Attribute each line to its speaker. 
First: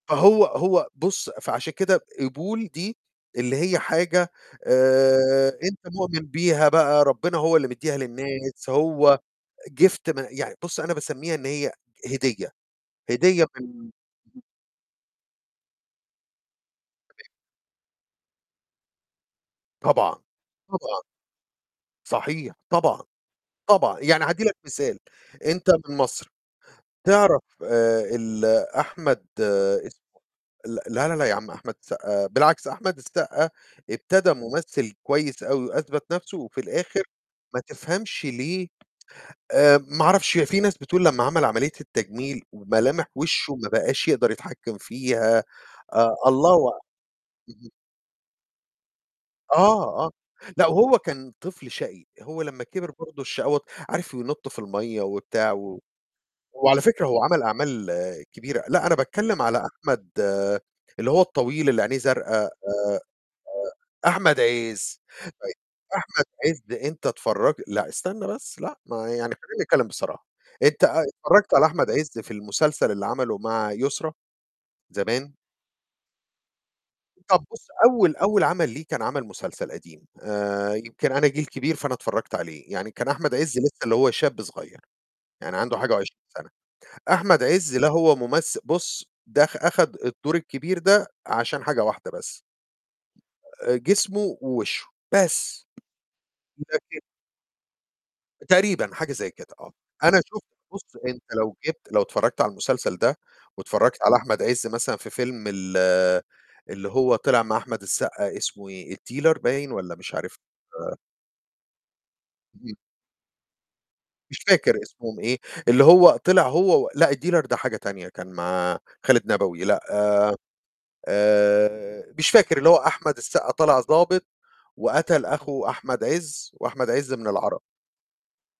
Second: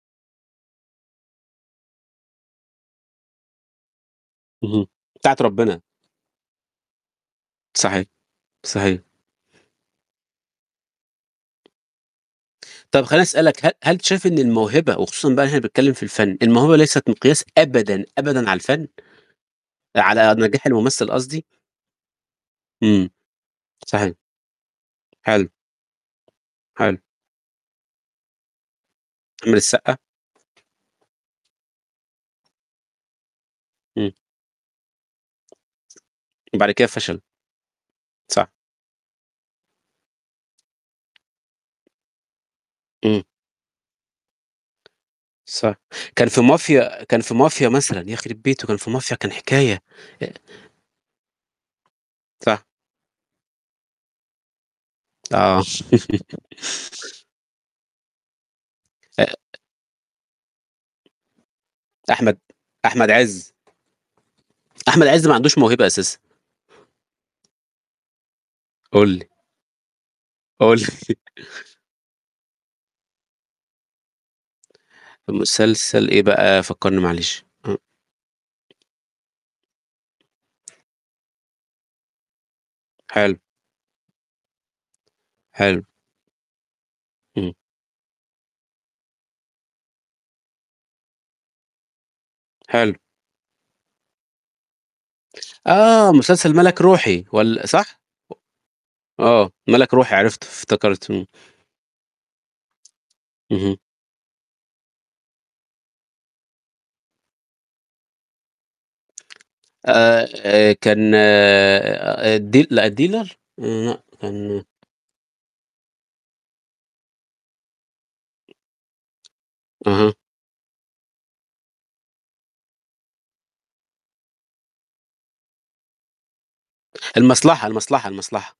Speaker 1: فهو هو بُص، فعشان كده قبول دي اللي هي حاجة
Speaker 2: اهم. بتاعة
Speaker 1: آآ، أنت
Speaker 2: ربنا.
Speaker 1: مؤمن بيها بقى، ربنا هو اللي مدّيها
Speaker 2: صحيح.
Speaker 1: للناس،
Speaker 2: صحيح.
Speaker 1: هو gift من يعني بُص، أنا باسمّيها إن هي هدية،
Speaker 2: طَب خلّيني
Speaker 1: هدية
Speaker 2: أسألك ه
Speaker 1: من
Speaker 2: هل أنت شايف إن الموهبة وخصوصًا بقى هنا باتكلم في الفن، الموهبة ليست
Speaker 1: تمام.
Speaker 2: مقياس أبدًا، أبدًا على الفن؟
Speaker 1: طبعًا،
Speaker 2: على نجاح
Speaker 1: طبعًا.
Speaker 2: الممثل قصدي؟
Speaker 1: صحيح، طبعًا،
Speaker 2: إمم.
Speaker 1: طبعًا.
Speaker 2: صحيح.
Speaker 1: يعني هادّي لك مثال،
Speaker 2: حلو.
Speaker 1: أنت من مَصر،
Speaker 2: حلو.
Speaker 1: تعرَف آآ، ال أحمد
Speaker 2: أحمد السقا؟
Speaker 1: اسمه ل لا، لا، لا، يا عم أحمد السقا بالعكس، أحمد السقا
Speaker 2: إمم.
Speaker 1: ابتدى ممثل كويس أوي وأثبت نفْسه وفي
Speaker 2: وبعد كده
Speaker 1: الآخر
Speaker 2: فَشَل.
Speaker 1: ما تفهمش
Speaker 2: صح.
Speaker 1: ليه آآ، ما أعرفش، هي فيه ناس بتقول لمّا عَمَل عملية التجميل وملامح
Speaker 2: إمم.
Speaker 1: وشه ما بقاش يقدَر يتحكم فيها،
Speaker 2: صح.
Speaker 1: أ
Speaker 2: كان في
Speaker 1: الله أع
Speaker 2: مافيا كان في مافيا
Speaker 1: اهم.
Speaker 2: مثلًا يخربيت بيته، كان في مافيا كان حكاية،
Speaker 1: آه، آه.
Speaker 2: ي
Speaker 1: لأ وهو كان طفل شقي، هو لمّا
Speaker 2: صح.
Speaker 1: كِبِر برضو الشقاوة عارف ينط في المَيِّة وبتاع
Speaker 2: آه.
Speaker 1: و هو على فكرة هو عَمَل أعمال كبيرة. لأ، أنا
Speaker 2: أ
Speaker 1: باتكلم على أحمد اللي هو الطويل اللي عينيه زرقا
Speaker 2: أحمد
Speaker 1: آآ،
Speaker 2: أحمد عز.
Speaker 1: آآ، أحمد عز.
Speaker 2: أحمد عز ما عندوش موهبة
Speaker 1: طيب،
Speaker 2: أساسًا.
Speaker 1: أحمد عز أنت اتفرج لأ، استنى بس لأ، ما
Speaker 2: قُل لي.
Speaker 1: يعني خلَيني أتكلم بصراحة،
Speaker 2: قُل
Speaker 1: أنت
Speaker 2: لي.ِ
Speaker 1: اتفرجت على أحمد عز في المسلسل اللي عمله مع يسرى زمان؟
Speaker 2: مسلسل إيه بقى؟ فكرني
Speaker 1: طَب
Speaker 2: معلش.
Speaker 1: بُص،
Speaker 2: آه.
Speaker 1: أول أول عَمَل ليه كان عَمَل مسلسل قديم، آآ، يمكن أنا جيل كبير فأنا اتفرجت عليه. يعني كان أحمد
Speaker 2: حلو.
Speaker 1: عز لسه اللي هو شاب صغير، يعني عنده
Speaker 2: حلو.
Speaker 1: حاجة و20 سَنة، أحمد
Speaker 2: إمم.
Speaker 1: عز لا هو ممث بُص، دخ أخد الدور الكبير ده عشان حاجة واحدة بس.
Speaker 2: حلو.
Speaker 1: جسمه ووشه، بس
Speaker 2: آه، مسلسل مَلَك
Speaker 1: [unintelligible]
Speaker 2: رُوحي وال صح؟
Speaker 1: تقريبًا، حاجة
Speaker 2: و
Speaker 1: زي كده
Speaker 2: آه،
Speaker 1: آه.
Speaker 2: مَلَك روحي،
Speaker 1: أنا شُفت
Speaker 2: عرفته
Speaker 1: بُص،
Speaker 2: افتكرته،
Speaker 1: أنت
Speaker 2: إمم.
Speaker 1: لو جِبت لو اتفرجت على المسلسل ده
Speaker 2: اهم.
Speaker 1: واتفرجت على أحمد عز مثلًا في فيلم ال اللي هو طِلِع مع أحمد السقا، اسمه إيه؟ الديلر باين والّا مش عارف
Speaker 2: آآ
Speaker 1: آآ
Speaker 2: كان الد
Speaker 1: اهم.
Speaker 2: لأ الديلر، لأ
Speaker 1: مش
Speaker 2: كان
Speaker 1: فاكر اسمهم إيه، اللي هو طِلِع هو و لأ، الديلر ده حاجة تانية كان مع خالد نبوي، لأ،
Speaker 2: أها.
Speaker 1: آآ، مش فاكر اللي هو أحمد السقا طالع ضابط وقتل أخو أحمد عز وأحمد عز من العرب.
Speaker 2: المصلحة، المصلحة، المصلحة.